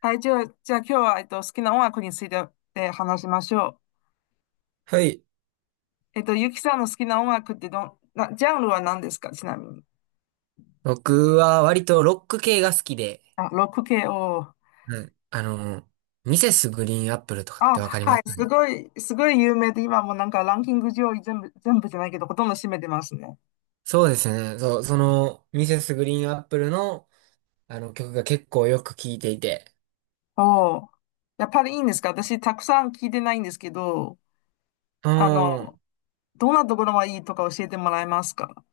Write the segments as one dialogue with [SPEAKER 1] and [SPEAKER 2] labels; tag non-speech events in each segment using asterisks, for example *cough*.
[SPEAKER 1] はい、じゃあ今日は、好きな音楽について、話しましょ
[SPEAKER 2] はい。
[SPEAKER 1] う。ゆきさんの好きな音楽ってどん、な、ジャンルは何ですか、ちなみに。
[SPEAKER 2] 僕は割とロック系が好きで、
[SPEAKER 1] あ、ロック系を。
[SPEAKER 2] うん、ミセスグリーンアップルとかっ
[SPEAKER 1] あ、
[SPEAKER 2] てわかりま
[SPEAKER 1] はい、
[SPEAKER 2] すかね？
[SPEAKER 1] すごい有名で、今もうなんかランキング上位全部、全部じゃないけど、ほとんど占めてますね。
[SPEAKER 2] そうですね。ミセスグリーンアップルの、あの曲が結構よく聴いていて。
[SPEAKER 1] おお。やっぱりいいんですか？私、たくさん聞いてないんですけど、
[SPEAKER 2] う
[SPEAKER 1] あの、
[SPEAKER 2] ん。
[SPEAKER 1] どんなところがいいとか教えてもらえますか？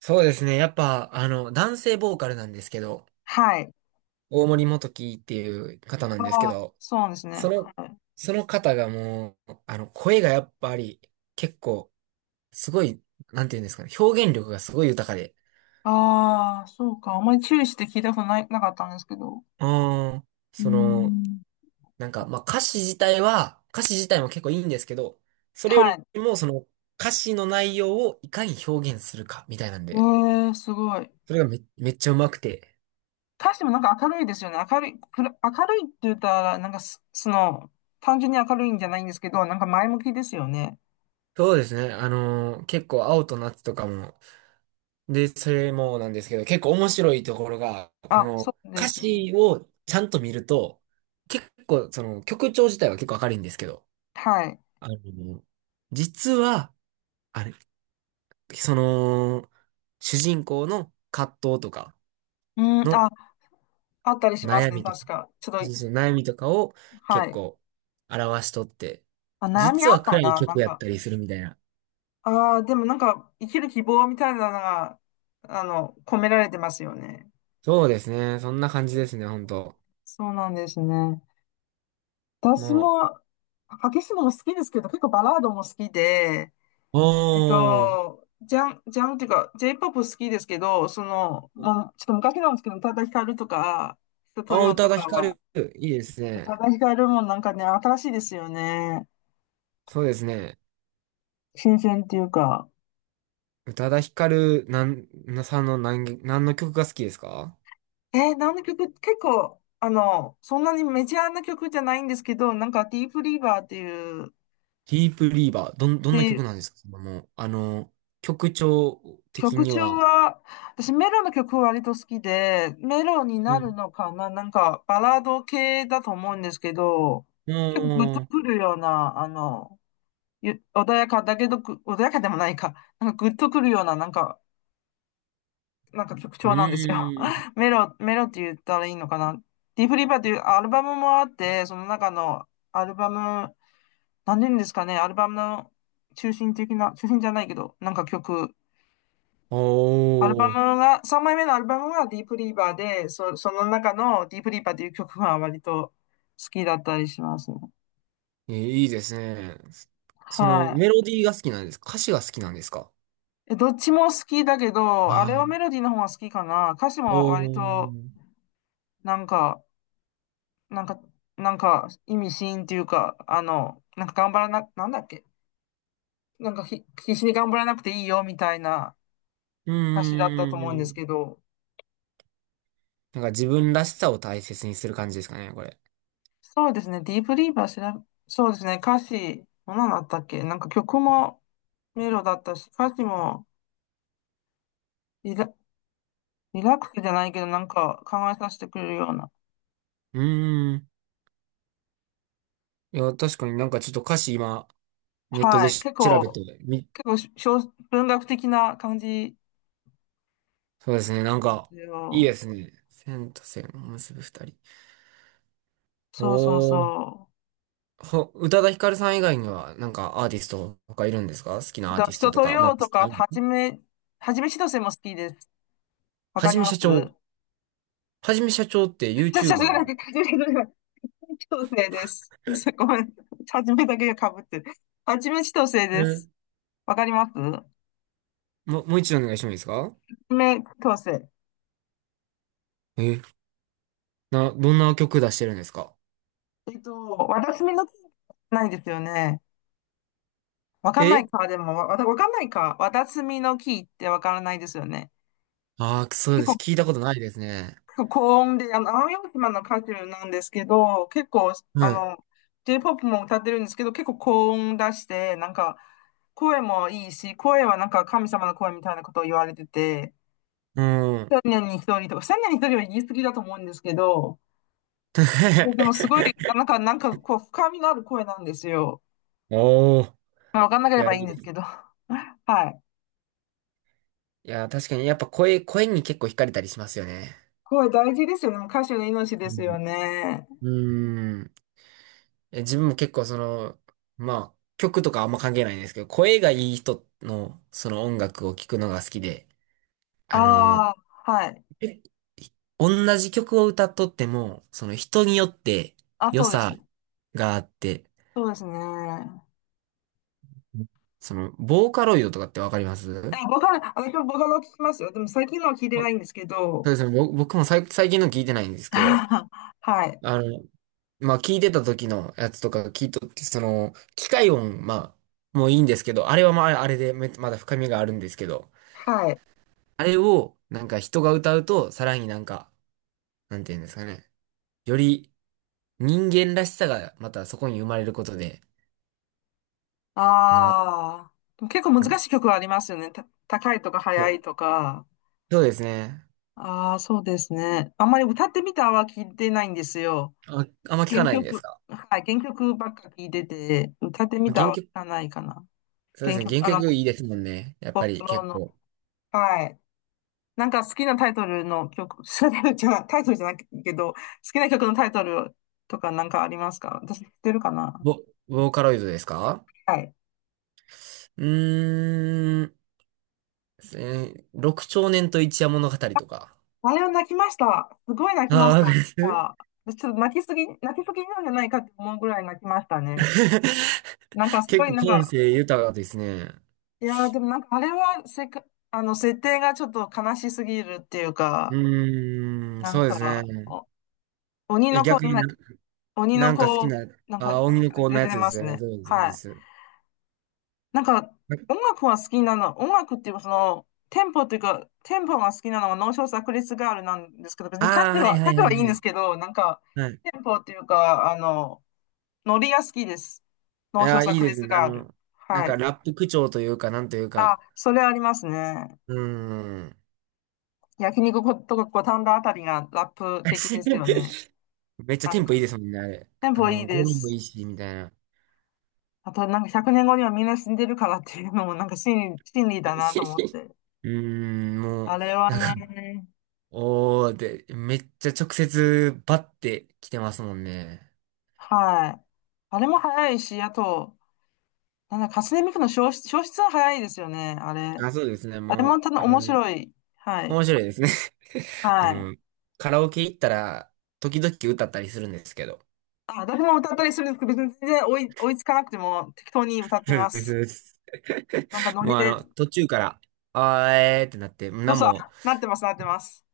[SPEAKER 2] そうですね。やっぱ、男性ボーカルなんですけど、
[SPEAKER 1] はい。
[SPEAKER 2] 大森元貴っていう方なんですけ
[SPEAKER 1] ああ、
[SPEAKER 2] ど、
[SPEAKER 1] そうですね。
[SPEAKER 2] その、
[SPEAKER 1] はい。
[SPEAKER 2] その方がもう、声がやっぱり、結構、すごい、なんていうんですかね、表現力がすごい豊かで、
[SPEAKER 1] ああ、そうか。あんまり注意して聞いたことない、なかったんですけど。
[SPEAKER 2] うん。
[SPEAKER 1] うん。
[SPEAKER 2] なんか、まあ歌詞自体も結構いいんですけど、それよ
[SPEAKER 1] は
[SPEAKER 2] り
[SPEAKER 1] い。
[SPEAKER 2] もその歌詞の内容をいかに表現するかみたいなん
[SPEAKER 1] え
[SPEAKER 2] で、
[SPEAKER 1] え、すごい。
[SPEAKER 2] それがめっちゃうまくて。
[SPEAKER 1] 歌詞もなんか明るいですよね。明るい、明るいって言ったら、なんかその、単純に明るいんじゃないんですけど、なんか前向きですよね。
[SPEAKER 2] そうですね。結構青と夏とかも、で、それもなんですけど、結構面白いところが、こ
[SPEAKER 1] あ、そ
[SPEAKER 2] の
[SPEAKER 1] うで
[SPEAKER 2] 歌
[SPEAKER 1] すね。
[SPEAKER 2] 詞をちゃんと見ると、結構その曲調自体は結構明るいんですけど、
[SPEAKER 1] はい。
[SPEAKER 2] あの、実は、あれ、その、主人公の葛藤とか
[SPEAKER 1] うん、あ、
[SPEAKER 2] の
[SPEAKER 1] あったりします
[SPEAKER 2] 悩
[SPEAKER 1] ね、
[SPEAKER 2] みと
[SPEAKER 1] 確
[SPEAKER 2] か、
[SPEAKER 1] か。ちょっ
[SPEAKER 2] そ
[SPEAKER 1] と、
[SPEAKER 2] うそう、悩みとかを
[SPEAKER 1] は
[SPEAKER 2] 結
[SPEAKER 1] い。
[SPEAKER 2] 構表しとって、
[SPEAKER 1] あ、悩み
[SPEAKER 2] 実
[SPEAKER 1] あっ
[SPEAKER 2] は
[SPEAKER 1] た
[SPEAKER 2] 暗い
[SPEAKER 1] な、なん
[SPEAKER 2] 曲やっ
[SPEAKER 1] か。
[SPEAKER 2] たりするみたいな。
[SPEAKER 1] ああ、でもなんか、生きる希望みたいなのが、込められてますよね。
[SPEAKER 2] そうですね。そんな感じですね、ほんと。
[SPEAKER 1] そうなんですね。私
[SPEAKER 2] も
[SPEAKER 1] も、激しいのも好きですけど、結構バラードも好きで、
[SPEAKER 2] う、おー、
[SPEAKER 1] ジャンっていうか、J-POP 好きですけど、その、もう、ちょっと昔なんですけど、宇多田ヒカルとか、人と
[SPEAKER 2] あー、宇
[SPEAKER 1] よ
[SPEAKER 2] 多
[SPEAKER 1] と
[SPEAKER 2] 田ヒ
[SPEAKER 1] か
[SPEAKER 2] カ
[SPEAKER 1] は、
[SPEAKER 2] ル、いいです
[SPEAKER 1] 宇多
[SPEAKER 2] ね。
[SPEAKER 1] 田ヒカルもなんかね、新しいですよね。
[SPEAKER 2] そうですね。
[SPEAKER 1] 新鮮っていうか。
[SPEAKER 2] 宇多田ヒカル、なん、なさんの何の曲が好きですか？
[SPEAKER 1] 何の曲、結構、そんなにメジャーな曲じゃないんですけど、なんか、ディープリーバーっていう、
[SPEAKER 2] ディープリーバー、どんな
[SPEAKER 1] で
[SPEAKER 2] 曲なんですか？そのもう、あの、曲調的
[SPEAKER 1] 曲
[SPEAKER 2] に
[SPEAKER 1] 調
[SPEAKER 2] は。
[SPEAKER 1] は、私メロの曲割と好きで、メロに
[SPEAKER 2] う
[SPEAKER 1] なる
[SPEAKER 2] ん。
[SPEAKER 1] のかな、なんかバラード系だと思うんですけど、
[SPEAKER 2] う
[SPEAKER 1] 結構グッと
[SPEAKER 2] ーん。
[SPEAKER 1] くるような、穏やかだけど穏やかでもないか、なんかグッとくるような、なんか曲
[SPEAKER 2] う
[SPEAKER 1] 調なんですよ。
[SPEAKER 2] ーん。
[SPEAKER 1] *laughs* メロ、メロって言ったらいいのかな？ディープリバーっていうアルバムもあって、その中のアルバム、何て言うんですかね、アルバムの中心的な、中心じゃないけど、なんか曲、アルバ
[SPEAKER 2] お
[SPEAKER 1] ム
[SPEAKER 2] ー。
[SPEAKER 1] が、3枚目のアルバムがディープリーバーで、その中のディープリーバーという曲が割と好きだったりしますね。
[SPEAKER 2] え、いいですね。メ
[SPEAKER 1] は
[SPEAKER 2] ロディーが好きなんですか？歌詞が好きなんですか？
[SPEAKER 1] い。え、どっちも好きだけど、
[SPEAKER 2] あ
[SPEAKER 1] あれは
[SPEAKER 2] ー、
[SPEAKER 1] メロディーの方が好きかな。歌詞も
[SPEAKER 2] お
[SPEAKER 1] 割と、
[SPEAKER 2] ー。
[SPEAKER 1] なんか、なんか、なんか意味深っていうか、なんか頑張らな、なんだっけ。なんか必死に頑張らなくていいよみたいな
[SPEAKER 2] うー
[SPEAKER 1] 歌詞だったと思うんです
[SPEAKER 2] ん。
[SPEAKER 1] けど、
[SPEAKER 2] なんか自分らしさを大切にする感じですかね、これ。
[SPEAKER 1] そうですね。ディープリーバー調べ、そうですね。歌詞、ものだったっけ、なんか曲もメロだったし、歌詞もリラ、リラックスじゃないけど、なんか考えさせてくれるような。
[SPEAKER 2] うーん。いや、確かになんかちょっと歌詞今、ネットで
[SPEAKER 1] はい。
[SPEAKER 2] 調べてみ、
[SPEAKER 1] 結構文学的な感じ
[SPEAKER 2] そうですね、なん
[SPEAKER 1] で
[SPEAKER 2] か、
[SPEAKER 1] す
[SPEAKER 2] いい
[SPEAKER 1] よ。
[SPEAKER 2] ですね。線と線を結ぶ二人。
[SPEAKER 1] そうそう
[SPEAKER 2] おー。
[SPEAKER 1] そ
[SPEAKER 2] 宇多田ヒカルさん以外には、なんかアーティストとかいるんですか？好き
[SPEAKER 1] う。
[SPEAKER 2] なアーティスト
[SPEAKER 1] 人
[SPEAKER 2] と
[SPEAKER 1] と
[SPEAKER 2] か。まあ、
[SPEAKER 1] よう
[SPEAKER 2] 好
[SPEAKER 1] と
[SPEAKER 2] き
[SPEAKER 1] か、
[SPEAKER 2] な。
[SPEAKER 1] はじめしとせも好きです。わ
[SPEAKER 2] は
[SPEAKER 1] かり
[SPEAKER 2] じめ
[SPEAKER 1] ま
[SPEAKER 2] しゃちょー。
[SPEAKER 1] す
[SPEAKER 2] はじめしゃちょーって
[SPEAKER 1] ちゃさゃが
[SPEAKER 2] YouTuber？
[SPEAKER 1] に、*laughs* はじめしとせです。ごめん。はじめだけが被ってる。はじめしとせです。わかります
[SPEAKER 2] もう一度お願いしてもいいですか？
[SPEAKER 1] 爪矯正。
[SPEAKER 2] え、どんな曲出してるんですか？
[SPEAKER 1] わたすみの木、ないですよね。わかんな
[SPEAKER 2] え、
[SPEAKER 1] いか、でも、わかんないか。わたすみの木ってわからないですよね。
[SPEAKER 2] ああー、くそう
[SPEAKER 1] 結
[SPEAKER 2] です。
[SPEAKER 1] 構、
[SPEAKER 2] 聞いたことないですね。
[SPEAKER 1] 結構高音で、奄美大島の歌手なんですけど、結構、あ
[SPEAKER 2] はい。
[SPEAKER 1] の、J-POP も歌ってるんですけど、結構高音出して、なんか、声もいいし、声はなんか神様の声みたいなことを言われてて、
[SPEAKER 2] うん。
[SPEAKER 1] 千年に一人とか、千年に一人は言い過ぎだと思うんですけど、でもすごい、
[SPEAKER 2] *laughs*
[SPEAKER 1] なんか、こう、深みのある声なんですよ。
[SPEAKER 2] おお。
[SPEAKER 1] まあ、わかんなけ
[SPEAKER 2] い
[SPEAKER 1] れ
[SPEAKER 2] や、
[SPEAKER 1] ば
[SPEAKER 2] い
[SPEAKER 1] いいん
[SPEAKER 2] い
[SPEAKER 1] で
[SPEAKER 2] で
[SPEAKER 1] す
[SPEAKER 2] す。
[SPEAKER 1] けど。*laughs* はい。
[SPEAKER 2] いや、確かに、やっぱ声に結構惹かれたりしますよね。
[SPEAKER 1] 声大事ですよね。もう歌手の命
[SPEAKER 2] う
[SPEAKER 1] ですよ
[SPEAKER 2] ん。
[SPEAKER 1] ね。
[SPEAKER 2] うーん。自分も結構まあ、曲とかあんま関係ないんですけど、声がいい人の、その音楽を聴くのが好きで、あの、
[SPEAKER 1] ああ、はい。
[SPEAKER 2] え同じ曲を歌っとっても、その人によって
[SPEAKER 1] あ、
[SPEAKER 2] 良
[SPEAKER 1] そうです
[SPEAKER 2] さ、
[SPEAKER 1] ね。
[SPEAKER 2] があって、
[SPEAKER 1] そうですね。
[SPEAKER 2] ボーカロイドとかってわかります？
[SPEAKER 1] ボカロ、私もボカロ聞きますよ。でも最近のは聞いて
[SPEAKER 2] あ、
[SPEAKER 1] な
[SPEAKER 2] そ
[SPEAKER 1] いんですけ
[SPEAKER 2] う
[SPEAKER 1] ど。
[SPEAKER 2] ですね。僕も最近の聞いてないんですけど、
[SPEAKER 1] *laughs* はい。
[SPEAKER 2] あの、まあ、聞いてた時のやつとか聞いとって、機械音、まあ、もういいんですけど、あれはまあ、あれでまだ深みがあるんですけど、
[SPEAKER 1] はい。
[SPEAKER 2] あれを、なんか人が歌うと、さらになんか、なんていうんですかね。より人間らしさがまたそこに生まれることで、な、
[SPEAKER 1] ああ。でも結構難
[SPEAKER 2] うん、
[SPEAKER 1] しい曲はありますよね。高いとか
[SPEAKER 2] そ
[SPEAKER 1] 速
[SPEAKER 2] う
[SPEAKER 1] いとか。
[SPEAKER 2] そうですね。
[SPEAKER 1] ああ、そうですね。あんまり歌ってみたは聞いてないんですよ。
[SPEAKER 2] あ、あんま聞か
[SPEAKER 1] 原
[SPEAKER 2] ないんで
[SPEAKER 1] 曲、
[SPEAKER 2] すか？
[SPEAKER 1] はい、原曲ばっか聞いてて、歌って
[SPEAKER 2] ま
[SPEAKER 1] み
[SPEAKER 2] あ
[SPEAKER 1] た
[SPEAKER 2] 原
[SPEAKER 1] は聞
[SPEAKER 2] 曲
[SPEAKER 1] かないかな。
[SPEAKER 2] そうで
[SPEAKER 1] 原
[SPEAKER 2] すね。
[SPEAKER 1] 曲、
[SPEAKER 2] 原曲いいですもんね。やっ
[SPEAKER 1] ポ
[SPEAKER 2] ぱ
[SPEAKER 1] スト
[SPEAKER 2] り
[SPEAKER 1] ロー
[SPEAKER 2] 結
[SPEAKER 1] の。
[SPEAKER 2] 構。
[SPEAKER 1] はい。なんか好きなタイトルの曲、*laughs* タイトルじゃないタイトルじゃないけど、好きな曲のタイトルとかなんかありますか？私知ってるかな。
[SPEAKER 2] ボ、ボーカロイドですか？
[SPEAKER 1] はい。
[SPEAKER 2] うーん。六少年と一夜物語とか。
[SPEAKER 1] あれを泣きました。すごい泣き
[SPEAKER 2] あ
[SPEAKER 1] まし
[SPEAKER 2] あ、わ
[SPEAKER 1] た。
[SPEAKER 2] かります？
[SPEAKER 1] あ、私ちょっと泣きすぎなんじゃないかって思うぐらい泣きましたね。
[SPEAKER 2] *laughs*
[SPEAKER 1] なんかす
[SPEAKER 2] 結
[SPEAKER 1] ごい
[SPEAKER 2] 構
[SPEAKER 1] なん
[SPEAKER 2] 感
[SPEAKER 1] か、
[SPEAKER 2] 性豊かですね。
[SPEAKER 1] いやー、でもなんかあれは設定がちょっと悲しすぎるっていう
[SPEAKER 2] う
[SPEAKER 1] か、
[SPEAKER 2] ーん、
[SPEAKER 1] なん
[SPEAKER 2] そうです
[SPEAKER 1] か、
[SPEAKER 2] ね。
[SPEAKER 1] 鬼
[SPEAKER 2] え、
[SPEAKER 1] の子、
[SPEAKER 2] 逆に
[SPEAKER 1] 鬼
[SPEAKER 2] な
[SPEAKER 1] の
[SPEAKER 2] んか好き
[SPEAKER 1] 子、
[SPEAKER 2] な、あー、
[SPEAKER 1] な
[SPEAKER 2] 荻
[SPEAKER 1] ん
[SPEAKER 2] 野
[SPEAKER 1] か
[SPEAKER 2] 子の
[SPEAKER 1] 出
[SPEAKER 2] や
[SPEAKER 1] て
[SPEAKER 2] つで
[SPEAKER 1] ま
[SPEAKER 2] す
[SPEAKER 1] す
[SPEAKER 2] よね。
[SPEAKER 1] ね。
[SPEAKER 2] そうです、そう
[SPEAKER 1] は
[SPEAKER 2] で
[SPEAKER 1] い。
[SPEAKER 2] す。
[SPEAKER 1] なんか、音楽は好きなの、音楽っていうか、その、テンポっていうか、テンポが好きなのが脳症炸裂ガールなんですけど、別に
[SPEAKER 2] ああ、はい
[SPEAKER 1] 歌
[SPEAKER 2] はい
[SPEAKER 1] 詞
[SPEAKER 2] は
[SPEAKER 1] はいい
[SPEAKER 2] い
[SPEAKER 1] ん
[SPEAKER 2] は
[SPEAKER 1] です
[SPEAKER 2] い。
[SPEAKER 1] けど、なんか、
[SPEAKER 2] はい。
[SPEAKER 1] テンポっていうか、ノリが好きです。
[SPEAKER 2] い
[SPEAKER 1] 脳
[SPEAKER 2] や
[SPEAKER 1] 症
[SPEAKER 2] ー、
[SPEAKER 1] 炸
[SPEAKER 2] いいです
[SPEAKER 1] 裂
[SPEAKER 2] ね。
[SPEAKER 1] ガール。
[SPEAKER 2] なん
[SPEAKER 1] は
[SPEAKER 2] か
[SPEAKER 1] い。
[SPEAKER 2] ラップ口調というか、なんという
[SPEAKER 1] あ、
[SPEAKER 2] か。
[SPEAKER 1] それありますね。
[SPEAKER 2] うーん。
[SPEAKER 1] 焼肉とか五反田あたりがラップ的ですよね。
[SPEAKER 2] *laughs* めっちゃ
[SPEAKER 1] な
[SPEAKER 2] テ
[SPEAKER 1] ん
[SPEAKER 2] ンポいいで
[SPEAKER 1] か、
[SPEAKER 2] すもんね、あれ。
[SPEAKER 1] テンポいい
[SPEAKER 2] 語
[SPEAKER 1] で
[SPEAKER 2] 呂もい
[SPEAKER 1] す。
[SPEAKER 2] いし、みたいな。
[SPEAKER 1] あと、なんか100年後にはみんな死んでるからっていうのも、なんか真理だなと思っ
[SPEAKER 2] *laughs*
[SPEAKER 1] て。
[SPEAKER 2] うーん、もう、
[SPEAKER 1] あれはね、
[SPEAKER 2] おー、で、めっちゃ直接バッて来てますもんね。
[SPEAKER 1] はい。あれも早いし、あと、なんだ、初音ミクの消失、消失は早いですよね、あれ。
[SPEAKER 2] あ、そうですね、
[SPEAKER 1] あれ
[SPEAKER 2] もう、
[SPEAKER 1] もただ面白い。はい。
[SPEAKER 2] 面白いですね。*laughs* あ
[SPEAKER 1] はい。
[SPEAKER 2] の、カラオケ行ったら、時々歌ったりするんですけど。
[SPEAKER 1] あ、誰も歌ったりするんですけど、別に全然追いつかなくても適当に歌って
[SPEAKER 2] そ
[SPEAKER 1] ま
[SPEAKER 2] うですそ
[SPEAKER 1] す。
[SPEAKER 2] うです。
[SPEAKER 1] なんか
[SPEAKER 2] *laughs*
[SPEAKER 1] ノリ
[SPEAKER 2] もう、
[SPEAKER 1] で、
[SPEAKER 2] 途中から、あー、えーってなって、
[SPEAKER 1] そ
[SPEAKER 2] な
[SPEAKER 1] う
[SPEAKER 2] ん
[SPEAKER 1] そう、あ、
[SPEAKER 2] も、
[SPEAKER 1] なってます、なってます。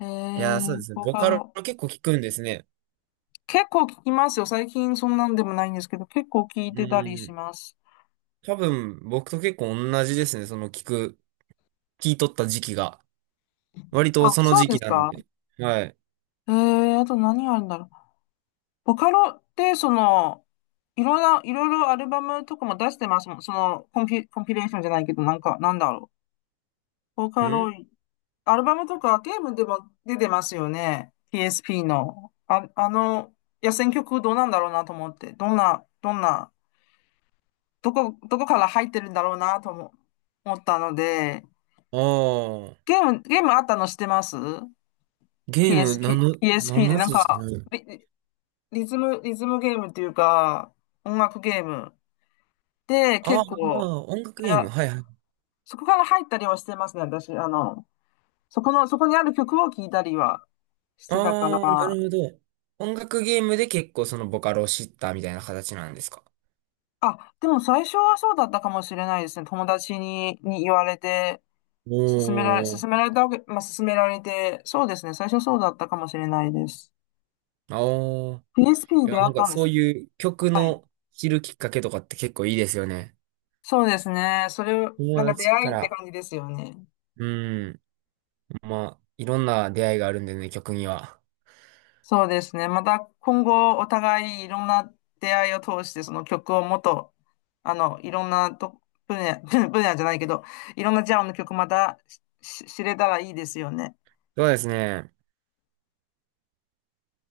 [SPEAKER 2] いやー、そうですね、
[SPEAKER 1] ボ
[SPEAKER 2] ボ
[SPEAKER 1] カ
[SPEAKER 2] カロ
[SPEAKER 1] ロ。
[SPEAKER 2] 結構聞くんですね。
[SPEAKER 1] 結構聞きますよ。最近そんなんでもないんですけど、結構聞い
[SPEAKER 2] う
[SPEAKER 1] てたり
[SPEAKER 2] ー
[SPEAKER 1] し
[SPEAKER 2] ん、
[SPEAKER 1] ます。
[SPEAKER 2] 多分、僕と結構同じですね、その聞いとった時期が。割と
[SPEAKER 1] あ、
[SPEAKER 2] その
[SPEAKER 1] そう
[SPEAKER 2] 時
[SPEAKER 1] で
[SPEAKER 2] 期
[SPEAKER 1] す
[SPEAKER 2] なん
[SPEAKER 1] か。
[SPEAKER 2] で。はい。
[SPEAKER 1] あと何あるんだろう。ボカロって、その、いろんな、いろいろアルバムとかも出してますもん。その、コンピレーションじゃないけど、なんか、なんだろう。ボカロ、
[SPEAKER 2] ん、
[SPEAKER 1] アルバムとかゲームでも出てますよね。PSP の。あ、野戦曲どうなんだろうなと思って。どんな、どこから入ってるんだろうなと思ったので、
[SPEAKER 2] ああー、
[SPEAKER 1] ゲームあったの知ってます
[SPEAKER 2] ゲーム、
[SPEAKER 1] ?PSP、
[SPEAKER 2] なん
[SPEAKER 1] PSP
[SPEAKER 2] の
[SPEAKER 1] で
[SPEAKER 2] や
[SPEAKER 1] な
[SPEAKER 2] つ
[SPEAKER 1] ん
[SPEAKER 2] ですか
[SPEAKER 1] か、
[SPEAKER 2] ね。
[SPEAKER 1] リズム、リズムゲームっていうか、音楽ゲーム。で、
[SPEAKER 2] あ
[SPEAKER 1] 結
[SPEAKER 2] ー
[SPEAKER 1] 構、
[SPEAKER 2] あー、音楽
[SPEAKER 1] え
[SPEAKER 2] ゲーム。
[SPEAKER 1] ら、
[SPEAKER 2] はいはい。
[SPEAKER 1] そこから入ったりはしてますね、私。あの、そこにある曲を聴いたりはしてたか
[SPEAKER 2] ああ、なる
[SPEAKER 1] ら。
[SPEAKER 2] ほど。音楽ゲームで結構そのボカロを知ったみたいな形なんですか。
[SPEAKER 1] あ、でも最初はそうだったかもしれないですね。友達に言われて、
[SPEAKER 2] おー、
[SPEAKER 1] 勧められたわけ、まあ、勧められて、そうですね。最初そうだったかもしれないです。
[SPEAKER 2] ああ。
[SPEAKER 1] PSP
[SPEAKER 2] いや、
[SPEAKER 1] であ
[SPEAKER 2] なん
[SPEAKER 1] っ
[SPEAKER 2] か
[SPEAKER 1] たんで
[SPEAKER 2] そ
[SPEAKER 1] す
[SPEAKER 2] う
[SPEAKER 1] よ。
[SPEAKER 2] いう曲
[SPEAKER 1] はい。
[SPEAKER 2] の知るきっかけとかって結構いいですよね。
[SPEAKER 1] そうですね。それを、な
[SPEAKER 2] 友
[SPEAKER 1] んか出
[SPEAKER 2] 達
[SPEAKER 1] 会
[SPEAKER 2] か
[SPEAKER 1] いって
[SPEAKER 2] ら。
[SPEAKER 1] 感じですよね。
[SPEAKER 2] うん。まあ、いろんな出会いがあるんでね、曲には。
[SPEAKER 1] そうですね。また今後お互いいろんな出会いを通してその曲をもっと、いろんな分野、*laughs* 分野じゃないけど、いろんなジャンルの曲またし知れたらいいですよね。
[SPEAKER 2] そうですね。